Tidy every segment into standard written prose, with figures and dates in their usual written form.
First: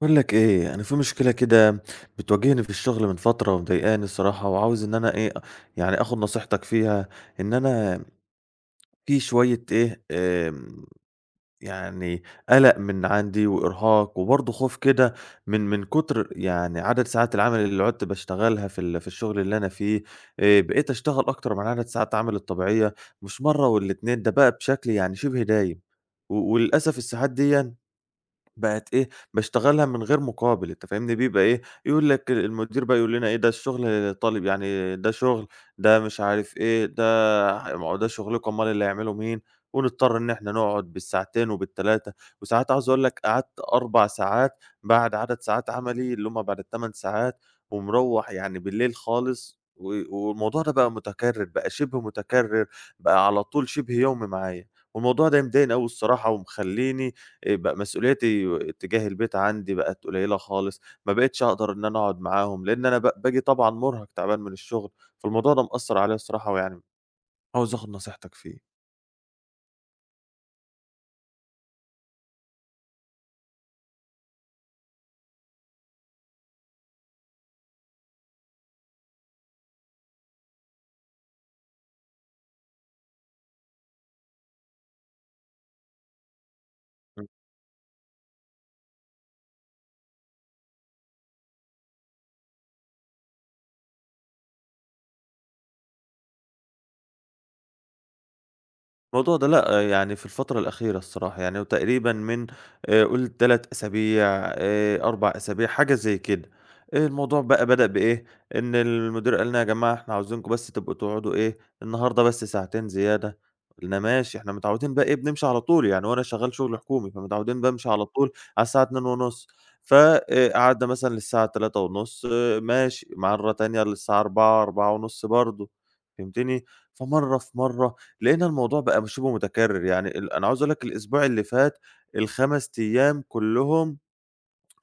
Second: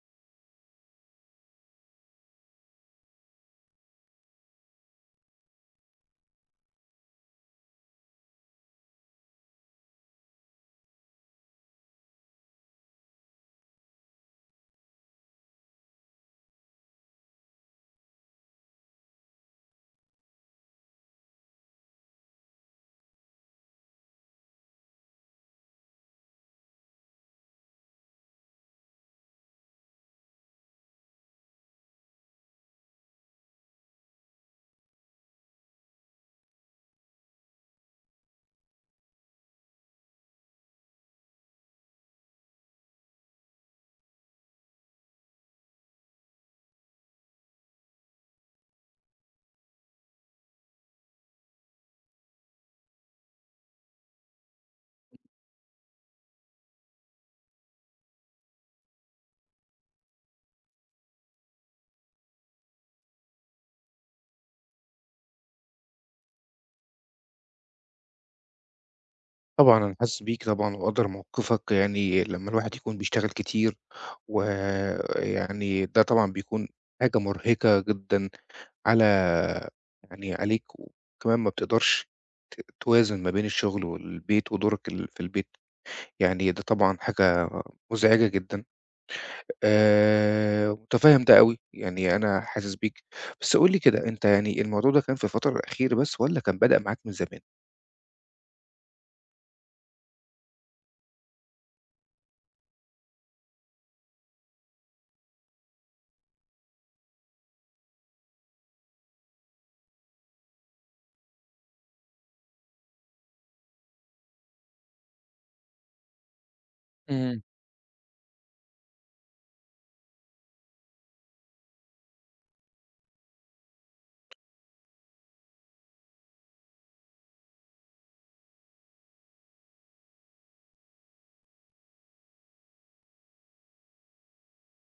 باقول لك إيه، أنا في مشكلة كده بتواجهني في الشغل من فترة ومضايقاني الصراحة، وعاوز إن أنا إيه، يعني آخُد نصيحتك فيها. إن أنا في شوية إيه، يعني قَلَق من عندي وإرهاق وبرضه خوف كده من كُتر يعني عدد ساعات العمل اللي عُدت باشتغلها في الشغل اللي أنا فيه. بقيت أشتغل أكتر من عدد ساعات عملي الطبيعية، مش مرّة ولا 2، ده بقى بشكل يعني شِبه دايم. و وللأسف الساعات ديًا بقت إيه، باشتغلها من غير مقابل. أنت فاهمني، بيبقى إيه، يقول لك المدير بقى يقول لنا إيه، ده الشغل طالب يعني ده شغل، ده مش عارف إيه، ده ما هو ده شغلكم، أومال اللي هيعمله مين؟ ونضطر إن إحنا نقعد بال2 وبال3، وساعات عاوز أقول لك قعدت 4 ساعات بعد عدد ساعات عملي اللي هم بعد ال8 ساعات، ومروّح يعني بالليل خالص. و والموضوع ده بقى متكرر، بقى شبه متكرر، بقى على طول شبه يومي معايا. والموضوع ده مضايقني أوي الصراحة ومخلّيني بقى مسؤولياتي تجاه البيت عندي بقت قليلة خالص، ما بقيتش أقدر إن أنا أقعد معاهم، لإن أنا باجي طبعًا مُرهق تعبان من الشغل. فالموضوع ده مأثّر عليَّ الصراحة ويعني عاوز آخد نصيحتك فيه. طبعًا أنا حاسس بيك طبعًا ومقدّر موقفك، يعني لمّا الواحد يكون بيشتغل كتير ويعني ده طبعًا بيكون حاجة مرهقة جدًا على يعني عليك، وكمان ما بتقدرش توازن ما بين الشغل والبيت ودورك ال في البيت، يعني ده طبعًا حاجة مزعجة جدًا. متفهّم ده أوي، يعني أنا حاسس بيك. بس قُل لي كده، أنت يعني الموضوع ده كان في الفترة الأخيرة بس والّا كان بدأ معاك من زمان؟ الموضوع ده لأ، آه، يعني في الفترة الأخيرة الصراحة، يعني هو تقريبًا من قُل 3 أسابيع، 4 أسابيع حاجة زي كده. الموضوع بقى بدأ بإيه، إن المدير قال لنا: "يا جماعة إحنا عاوزينكم بس تبقوا تقعدوا إيه، النهارده بس ساعتين زيادة." قُلنا: "ماشي." إحنا متعودين بقى إيه، بنمشي على طول، يعني وأنا شغّال شغل حكومي، إمم. فمتعودين بامشي على طول على الساعة 14:30. ف قعدنا مثلًا للساعة 15:30 ماشي، مرّة تانية للساعة 16:00، 16:30 برضه. فهمتني؟ فمرّة في مرّة لقينا الموضوع بقى م شِبه متكرر. يعني ال أنا عاوز أقول لك الأسبوع اللي فات ال5 أيام كلّهم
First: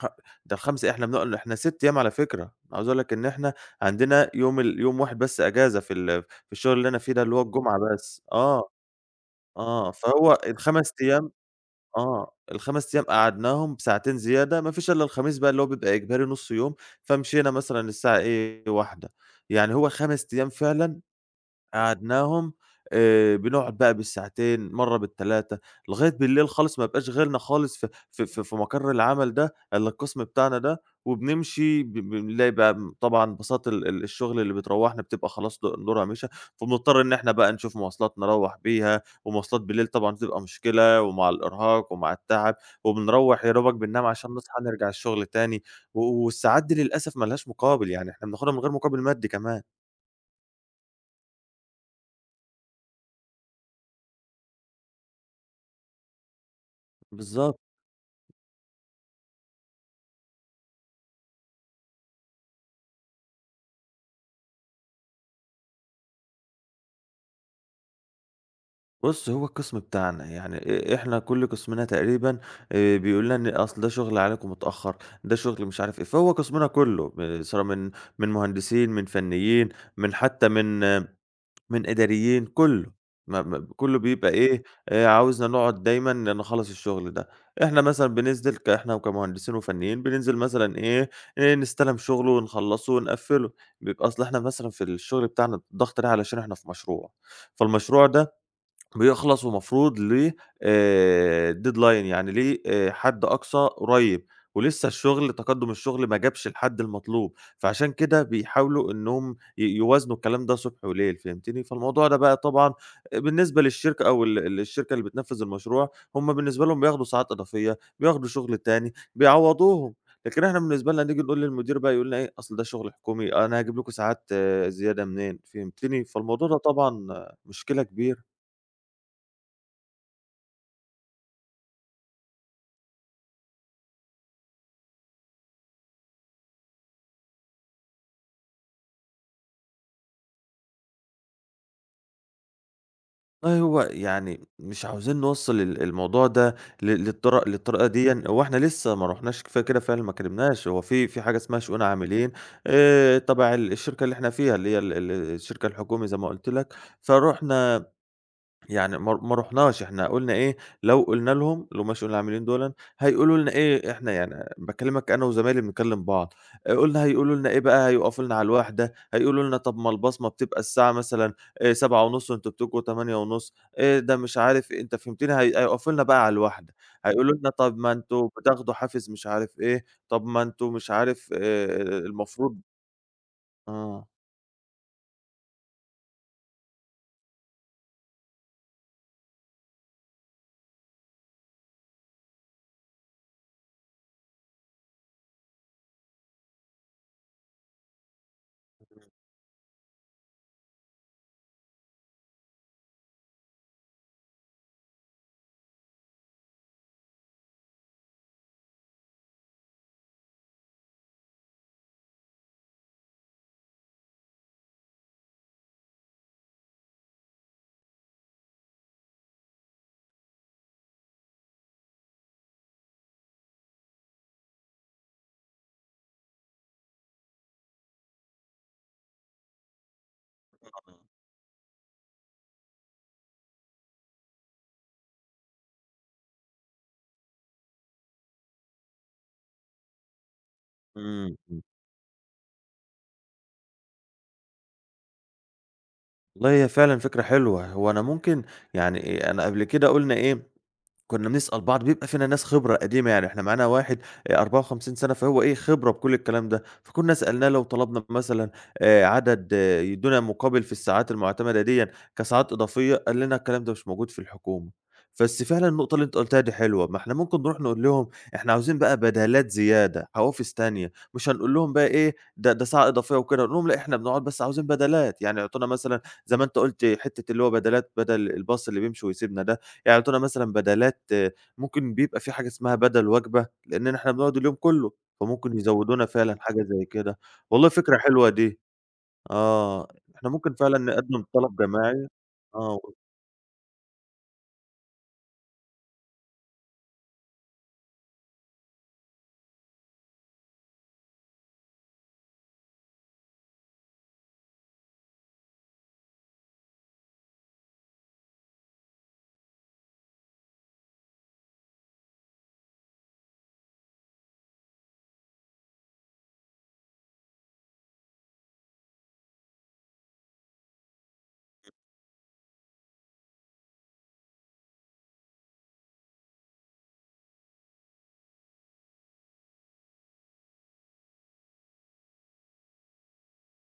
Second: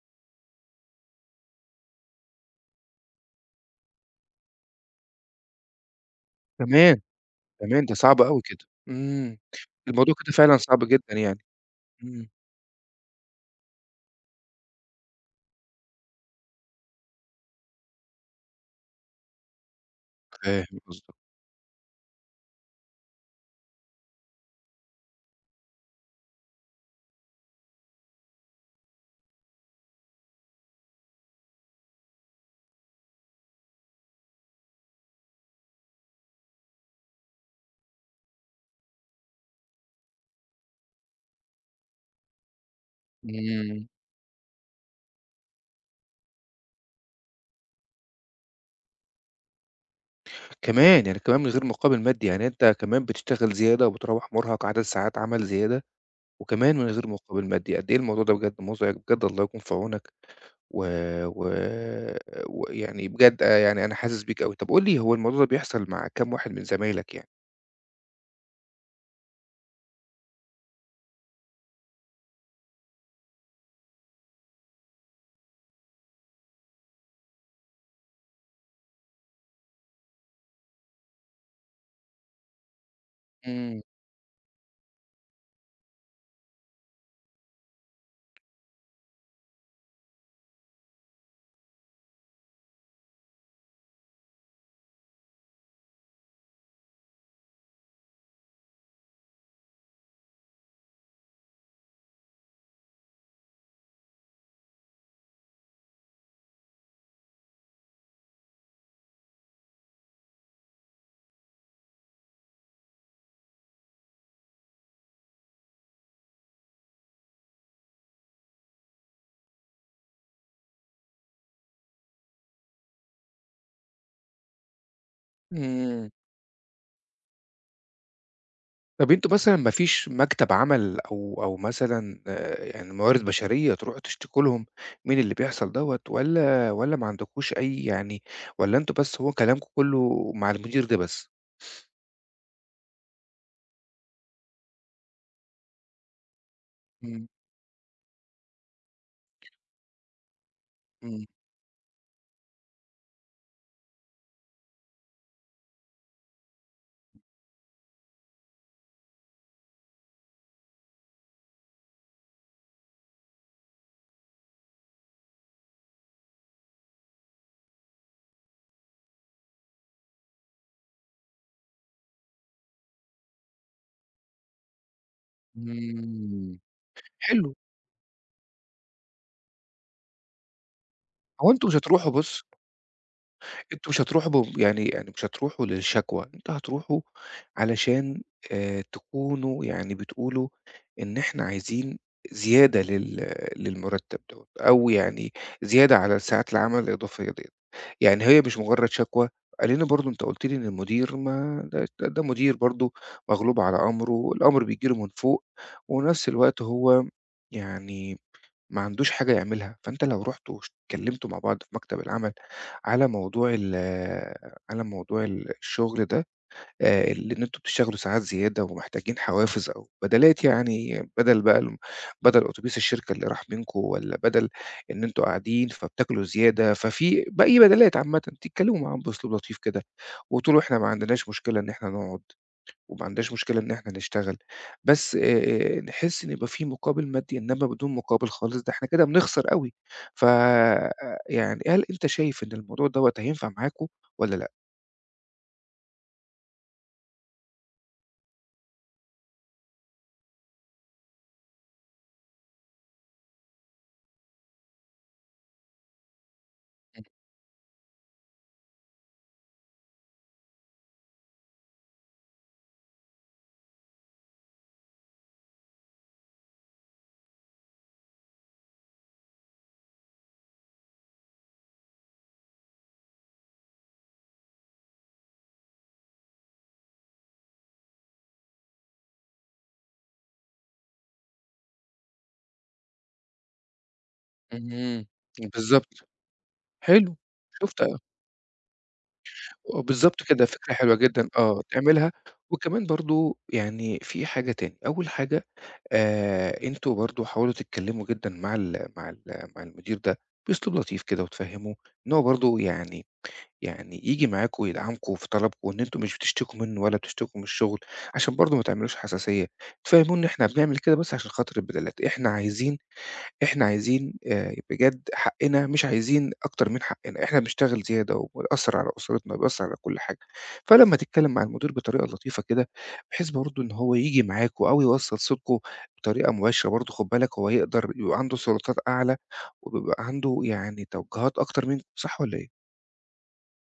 خ، ده ال5 إيه، إحنا بنق إحنا 6 أيام على فكرة. عاوز أقول لك إن إحنا عندنا يوم ال يوم واحد بس إجازة في الشغل اللي أنا كمان! فيه ده اللي هو الجمعة كمان! ده صعب بس، أوي كده. آه. إمم. آه، الموضوع فهو كده فعلًا صعب ال5 جدًا أيام. يعني. إمم. آه، ال5 أيام قعدناهم بساعتين زيادة، ما فيش إلا الخميس بقى اللي هو بيبقى إجباري نُص يوم. فمشينا مثلًا الساعة إيه، 13:00. يعني هو 5 أيام فاهم فعلًا قصدك. قعدناهم، بنقعد بقى بالساعتين، مرّة بال3 لغاية بالليل خالص، ما يبقاش غيرنا خالص في مقر العمل ده إلا القسم بتاعنا ده. وبنمشي ب بنلاقي بقى م طبعًا بساط ال ال الشغل اللي بتروّحنا بتبقى خلاص د دورها مشى. فبنضطر إن إحنا بقى نشوف مواصلات نروّح بيها، ومواصلات بالليل طبعًا بتبقى مشكلة ومع الإرهاق ومع التعب، وبنروّح يا دوبك إمم. بننام عشان نصحى نرجع الشغل تاني. و والساعات دي للأسف ما لهاش مقابل، يعني إحنا بناخدها من غير مقابل مادي كمان. كمان! يعني كمان من غير مقابل مادي، يعني أنت كمان بتشتغل زيادة وبتروّح مرهق عدد ساعات عمل زيادة وكمان من غير مقابل بالضبط. مادي، قد إيه الموضوع ده بجد مزعج، بجد الله يكون في عونك و و ويعني بجد آه، يعني أنا حاسس بيك أوي. طب قُل لي هو الموضوع ده بيحصل مع كام واحد من زمايلك يعني؟ بُص، هو القسم بتاعنا يعني إحنا كل قسمنا تقريبًا بيقول لنا إن أصل ده شغل عليكم متأخر، ده شغل مش عارف إيه. فهو قسمنا كله ب سواء من مهندسين، من فنيين، من حتى من آه، من إداريين، كله ما إمم. كله بيبقى إيه، عاوزنا نقعد دايمًا نخلّص الشغل ده. إحنا مثلًا بننزل ك إحنا كمهندسين وفنيين بننزل مثلًا إيه، نستلم شغل ونخلّصه ونقفّله. بيبقى أصل إحنا مثلًا في الشغل بتاعنا الضغط ده علشان إحنا في مشروع. فالمشروع ده بيخلص ومفروض ليه deadline، يعني ليه حد أقصى قريب، ولسه الشغل تقدُّم الشغل ما جابش الحد المطلوب. فعشان كده بيحاولوا إنّهم ي يوازنوا الكلام ده صبح وليل. فهمتني؟ فالموضوع ده بقى طبعًا بالنسبة للشركة أو ال الشركة اللي بتنفّذ المشروع، هم بالنسبة لهم بياخدوا ساعات إضافية، بياخدوا شغل تاني، بيعوّضوهم. لكن إحنا بالنسبة لنا نيجي نقول للمدير بقى يقول لنا إيه، أصل ده شغل حكومي، أنا هاجيب لكم ساعات آه، زيادة منين؟ فهمتني؟ إمم. فالموضوع ده طبعًا آه، مشكلة كبيرة. طب أنتم مثلًا ما فيش مكتب عمل أو مثلًا، يعني موارد بشرية تروحوا تشتكوا لهم من اللي بيحصل دوّة والّا ما عندكوش أي يعني، والّا أنتم بس هو كلامكم كله مع المدير ده بس؟ والله هو يعني مش عاوزين نوصّل ال الموضوع ده ل إمم، للطر للطريقة ديًا. هو إحنا لسه ما رُحناش كفاية كده فعلًا، ما كلمناش، هو في إمم، حاجة اسمها شؤون عاملين، تبع ال الشركة اللي إحنا فيها، اللي هي ال الشركة الحكومي زي ما قُلت لك. فرُحنا، يعني ما رُحناش، إحنا قُلنا إيه، لو قُلنا لهم اللي هم الشؤون العاملين دُولًا، هيقولوا لنا إيه، إحنا يعني باكلّمك أنا وزمايلي بنكلّم بعض. قُلنا هيقولوا لنا إيه بقى، هيوقفوا لنا على الواحدة، هيقولوا لنا طَب ما البصمة بتبقى الساعة مثلًا 07:30 وأنتم بتجوا 08:30، ده مش عارف إيه، أنت فهمتني، هي هيوقفوا لنا بقى على إمم. الواحدة. هيقولوا لنا حلو، طَب ما أنتم بتاخدوا حافز مش عارف إيه، طَب ما أنتم مش عارف هو أنتم مش هتروحوا بُص، المفروض أنتم مش آه. هتروحوا ب يعني يعني مش هتروحوا للشكوى، أنتم هتروحوا علشان تكونوا يعني بتقولوا إن إحنا عايزين زيادة لل للمرتب دوّة، أو يعني زيادة على ساعات العمل الإضافية ديّة، يعني هي مش مجرد شكوى، لإن برضه أنت قُلت لي إن المدير ما ده مدير برضه مغلوب على أمره، الأمر بييجي له من فوق، ونفس الوقت هو يعني ما عندوش حاجة يعملها. فأنت لو رُحتوا وش اتكلمتوا مع بعض في مكتب العمل على موضوع ال على موضوع ال الشغل ده، ال إن أنتم بتشتغلوا ساعات زيادة ومحتاجين حوافز أو بدَلات، يعني بدل بقى الم بدل أتوبيس الشركة اللي راح منكم والّا بدل إن أنتم قاعدين فبتاكلوا زيادة، ففي بأي بدَلات عامةً، تتكلموا معاهم بأسلوب لطيف كده وتقولوا إحنا ما إمم. عندناش مشكلة إن إحنا نقعد وما عندناش مشكلة إن إحنا نشتغل، بس نحس إن يبقى في مقابل مادي، إنما بدون مقابل خالص ده إحنا كده بنخسر أوي. ف إمم، يعني إمم. هل أنت شايف إن الموضوع دوّة هينفع معاكم والّا لأ؟ والله هي فعلًا فكرة حلوة. هو أنا ممكن يعني إيه، أنا قبل كده قُلنا إيه، كنا بنسأل بعض، بيبقى فينا ناس خبرة قديمة، يعني إحنا معانا واحد 54 سَنة، فهو إيه، خبرة بكل الكلام ده. فكنا سألناه لو طلبنا مثلًا عدد آه، يدّونا مقابل في الساعات المُعتمدة ديًّا كساعات إضافية، قال لنا الكلام ده مش موجود في الحكومة. بس فعلًا النقطة اللي أنت قُلتها دي حلوة، ما إحنا ممكن نروح نقول لهم إحنا عاوزين بقى بدالات زيادة، حوافز تانية، مش هنقول لهم بقى إيه، ده ده ساعة إضافية وكده، نقول لهم لأ إحنا بنقعد بس عاوزين بدالات. يعني يعطونا مثلًا زي ما أنت قُلت حتّة اللي هو بدالات بدل الباص اللي بيمشي ويسيبنا ده. يعني يعطونا مثلًا بدَلات آه، ممكن بيبقى في حاجة اسمها بدَل وجبة، لإننا إحنا بنقعد اليوم كلّه، إمم، اهم، فممكن بالضبط، يزوّدونا فعلًا حاجة زي حلو. كده. والله شُفت فكرة حلوة دي. آه، آه، بالضبط إحنا كده، ممكن فكرة فعلًا حلوة نقدّم جدًا طلب آه، جماعي. تعملها. آه. وكمان برضه يعني في حاجة تاني، أول حاجة أنتم برضه حاولوا تتكلموا جدًا مع ال مع ال مع المدير ده بأسلوب لطيف كده وتفهموه إن هو برضه يعني يعني ييجي معاكم ويدعمكم في طلبكم، إن أنتم مش بتشتكوا منه ولا بتشتكوا من الشغل، عشان برضه ما تعملوش حساسية، تفهموه إن إحنا بنعمل كده بس عشان خاطر البدلات. إحنا عايزين بجد حقنا، مش عايزين أكتر من حقنا، إحنا بنشتغل زيادة وبيأثّر على أسرتنا وبيأثّر على كل حاجة. فلمّا تتكلم مع المدير بطريقة لطيفة كده، بحيث برضه إن هو ييجي معاكم أو يوصّل صوتكم بطريقة مباشرة، برضه خُد بالك هو يقدر يبقى عنده سلطات أعلى، وبيبقى عنده يعني توجهات أكتر منكم، صح والّا إيه؟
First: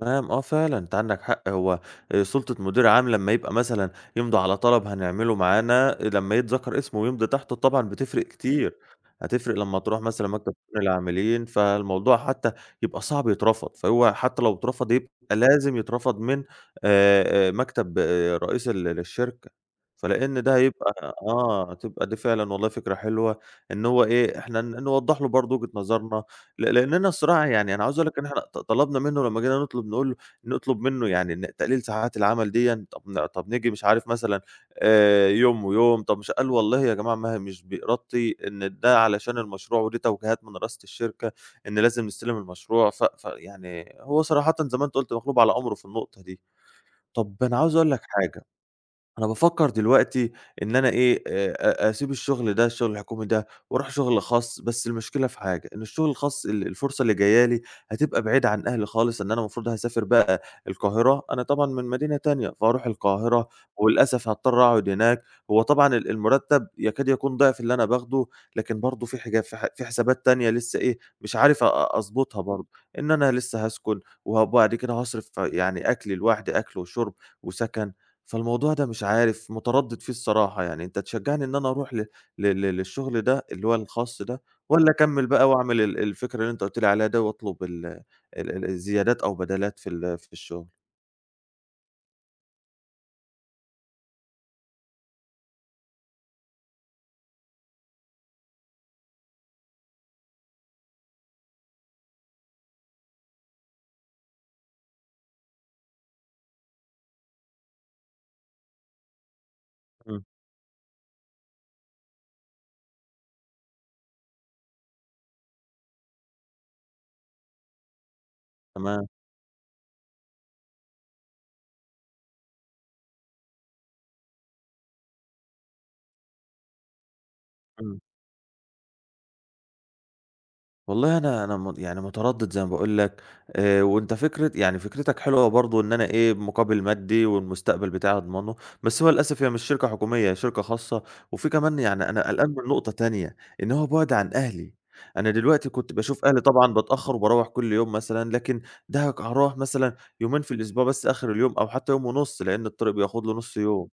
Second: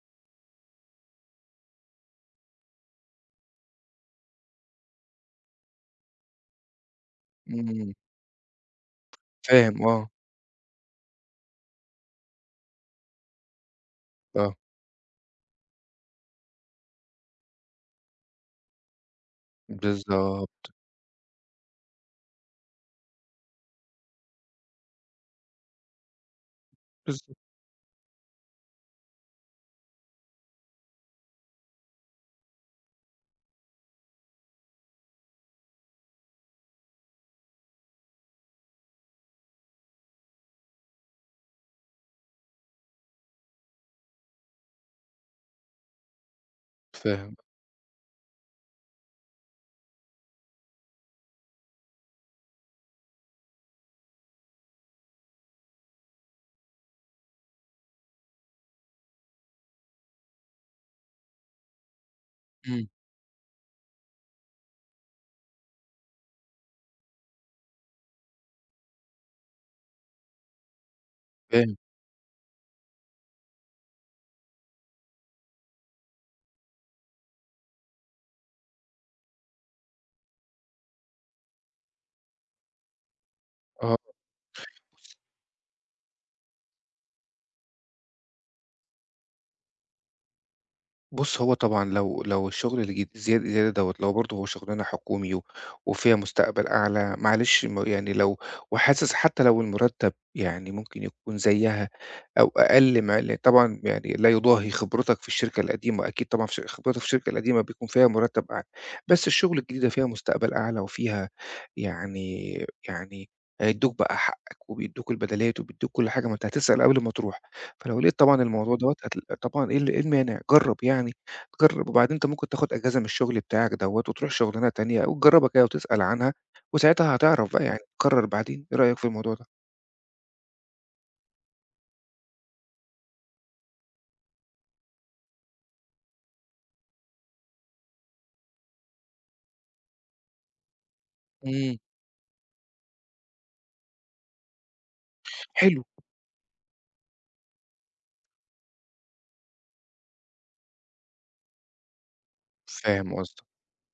تمام، آه فعلًا، أنت عندك حق. هو سُلطة مدير عام لمّا يبقى مثلًا يمضي على طلب هنعمله معانا، لمّا يتذكر اسمه ويمضي تحته طبعًا إمم. بتفرق إمم كتير. هتفرق لمّا فاهم تروح آه، مثلًا مكتب شؤون العاملين. فالموضوع حتى يبقى صعب يترفض، فهو حتى لو آه، اترفض يبقى لازم يترفض من مكتب آه، رئيس ال الشركة. فلإن ده بالضبط، هيبقى آه، تبقى دي فعلًا والله فكرة حلوة، إن هو إيه، إحنا نوضّح له برضه وجهة نظرنا لإننا بالضبط الصراحة. يعني أنا عاوز أقول لك إن إحنا طلبنا منه لمّا جينا نطلب نقول له نطلب منه يعني تقليل ساعات العمل ديًا. طب طب نيجي مش عارف مثلًا يوم ويوم، طب مش قال والله يا جماعة ما هي مش بإرادتي إن ده علشان المشروع ودي توجيهات من رئاسة الشركة إن لازم نستلم المشروع. فيعني هو صراحةً زي ما أنت قُلت مغلوب على أمره في النقطة دي. طب فاهم، أنا عاوز أقول لك حاجة. أنا بافكّر دلوقتي إن أنا إيه، أ أسيب الشغل ده، الشغل الحكومي ده وأروح شغل خاص. بس المشكلة في حاجة، إن الشغل الخاص الفرصة اللي جاية لي هتبقى بعيدة عن أهلي خالص، إن أنا المفروض هاسافر بقى القاهرة، أنا طبعًا من مدينة تانية، فهاروح إمم، القاهرة وللأسف هاضطر أقعد هناك. هو طبعًا المرتّب يكاد يكون ضِعف اللي أنا باخده، لكن برضه في حجا في ح في حسابات تانية لسه إيه، مش عارف فاهم، أضبطها برضه، إن أنا لسه هاسكن وبعد كده هاصرف يعني أكلي لوحدي، أكل وشُرب وسَكَن. فالموضوع ده مش عارف، متردد فيه الصراحة. يعني أنت تشجّعني إن أنا أروح ل ل ل للشغل ده اللي هو آه. الخاص ده، والّا أكمّل بقى وأعمل ال الفكرة اللي أنت قُلت لي عليها ده، وأطلب ال الزيادات أو بدالات في الشغل؟ بُص، هو طبعًا لو لو الشغل الجد زياد زيادة دوّة، لو برضه هو شغلانة حكومي و وفيها مستقبل أعلى، معلش م يعني لو وحاسس حتى لو المرتب يعني ممكن يكون زيّها أو أقل مع ال طبعًا يعني لا يضاهي خبرتك في الشركة القديمة، أكيد طبعًا في ش خبرتك في الشركة القديمة بيكون فيها مرتب أعلى، بس الشغل الجديدة فيها إمم، مستقبل أعلى وفيها يعني يعني هيدّوك بقى حقك وبيدّوك البدلات وبيدّوك كل حاجة، ما أنت هتسأل قبل ما تروح. فلو لقيت طبعًا الموضوع دوّة تمام، هتل طبعًا إيه ال إيه المانع؟ جرّب يعني، جرّب وبعدين أنت ممكن تاخد أجازة من الشغل بتاعك دوّة وتروح شغلانة تانية وتجرّبها كده وتسأل عنها، وساعتها هتعرف بقى يعني إمم. تقرّر بعدين، إيه رأيك في الموضوع ده؟ والله أنا أنا يعني متردد زي ما باقول لك. وأنت فكرة يعني فكرتك حلوة برضه إن أنا إيه، مقابل مادي والمستقبل بتاعي أضمنه، بس هو للأسف هي مش شركة حكومية، هي شركة خاصة. وفي إمم، كمان يعني أنا قلقان من نقطة تانية، إن هو بُعد عن أهلي. أنا دلوقتي حلو، كنت باشوف أهلي طبعًا باتأخّر وباروّح كل يوم مثلًا، لكن ده هاروّح مثلًا يومين في الأسبوع بس آخر اليوم أو حتى يوم ونُص، لإن الطريق فاهم بياخد له قصدك. نُص يوم.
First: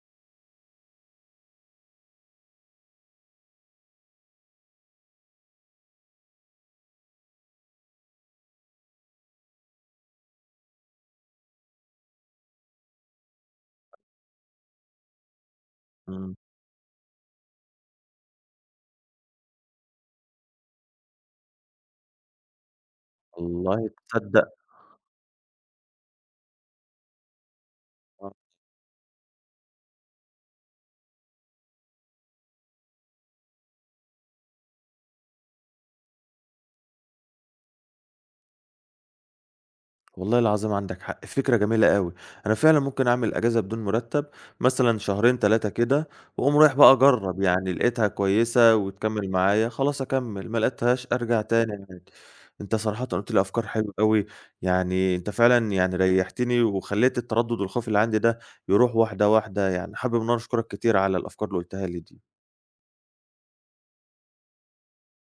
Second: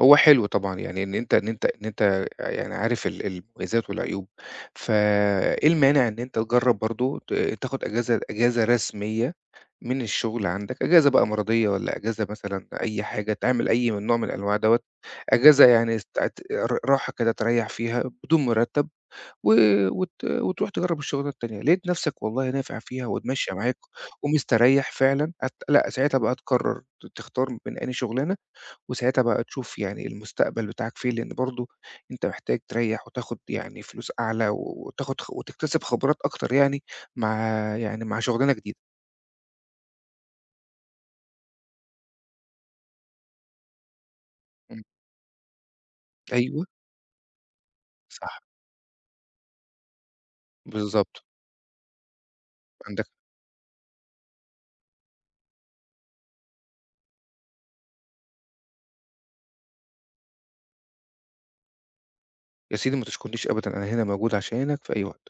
هو حلو طبعًا يعني إن أنت إن أنت يعني عارف ال المميزات والعيوب، فإيه المانع إن أنت تجرّب برضه ت تاخد أجازة، أجازة رسمية من الشغل عندك، إجازة بقى مرضية والّا إجازة مثلًا أي حاجة، تعمل أي من نوع من أنواع دوّة، إجازة يعني إمم، استعت ر راحة كده تريّح فيها بدون مرتب و وت وتروح تجرّب الشغلانة التانية. لقيت نَفْسك والله نافع فيها والماشية معاك والله تصدّق ومستريّح فعلًا هت لأ، ساعتها بقى تقرّر ت تختار بين أنهي آه. شغلانة، وساعتها بقى تشوف يعني المستقبل بتاعك فين، لإن برضه أنت محتاج تريّح وتاخُد يعني فلوس أعلى وتاخُد خ وتكتسب خبرات أكتر، يعني مع يعني مع شغلانة جديدة. والله العظيم عندك حق، فكرة جميلة أوي. أنا فعلًا ممكن أعمل أجازة بدون مرتب، إمم. مثلًا شهرين 3 كده، وأقوم أيوه. رايح بقى أجرّب. يعني لقيتها صح، كويسة وتكمّل معايا خلاص أكمّل، ما لقيتهاش بالضبط، أرجع تاني عادي. أنت صراحةً عندك. قُلت لي أفكار حلوة أوي. يعني أنت فعلًا يعني ريّحتني وخلّيت التردد والخوف اللي عندي ده يروح واحدة، واحدة. يعني حابب إن أنا أشكرك كتير على الأفكار اللي قُلتها لي دي. يا سيدي ما تشكرنيش أبدًا، أنا هنا موجود عشانك في أي وقت.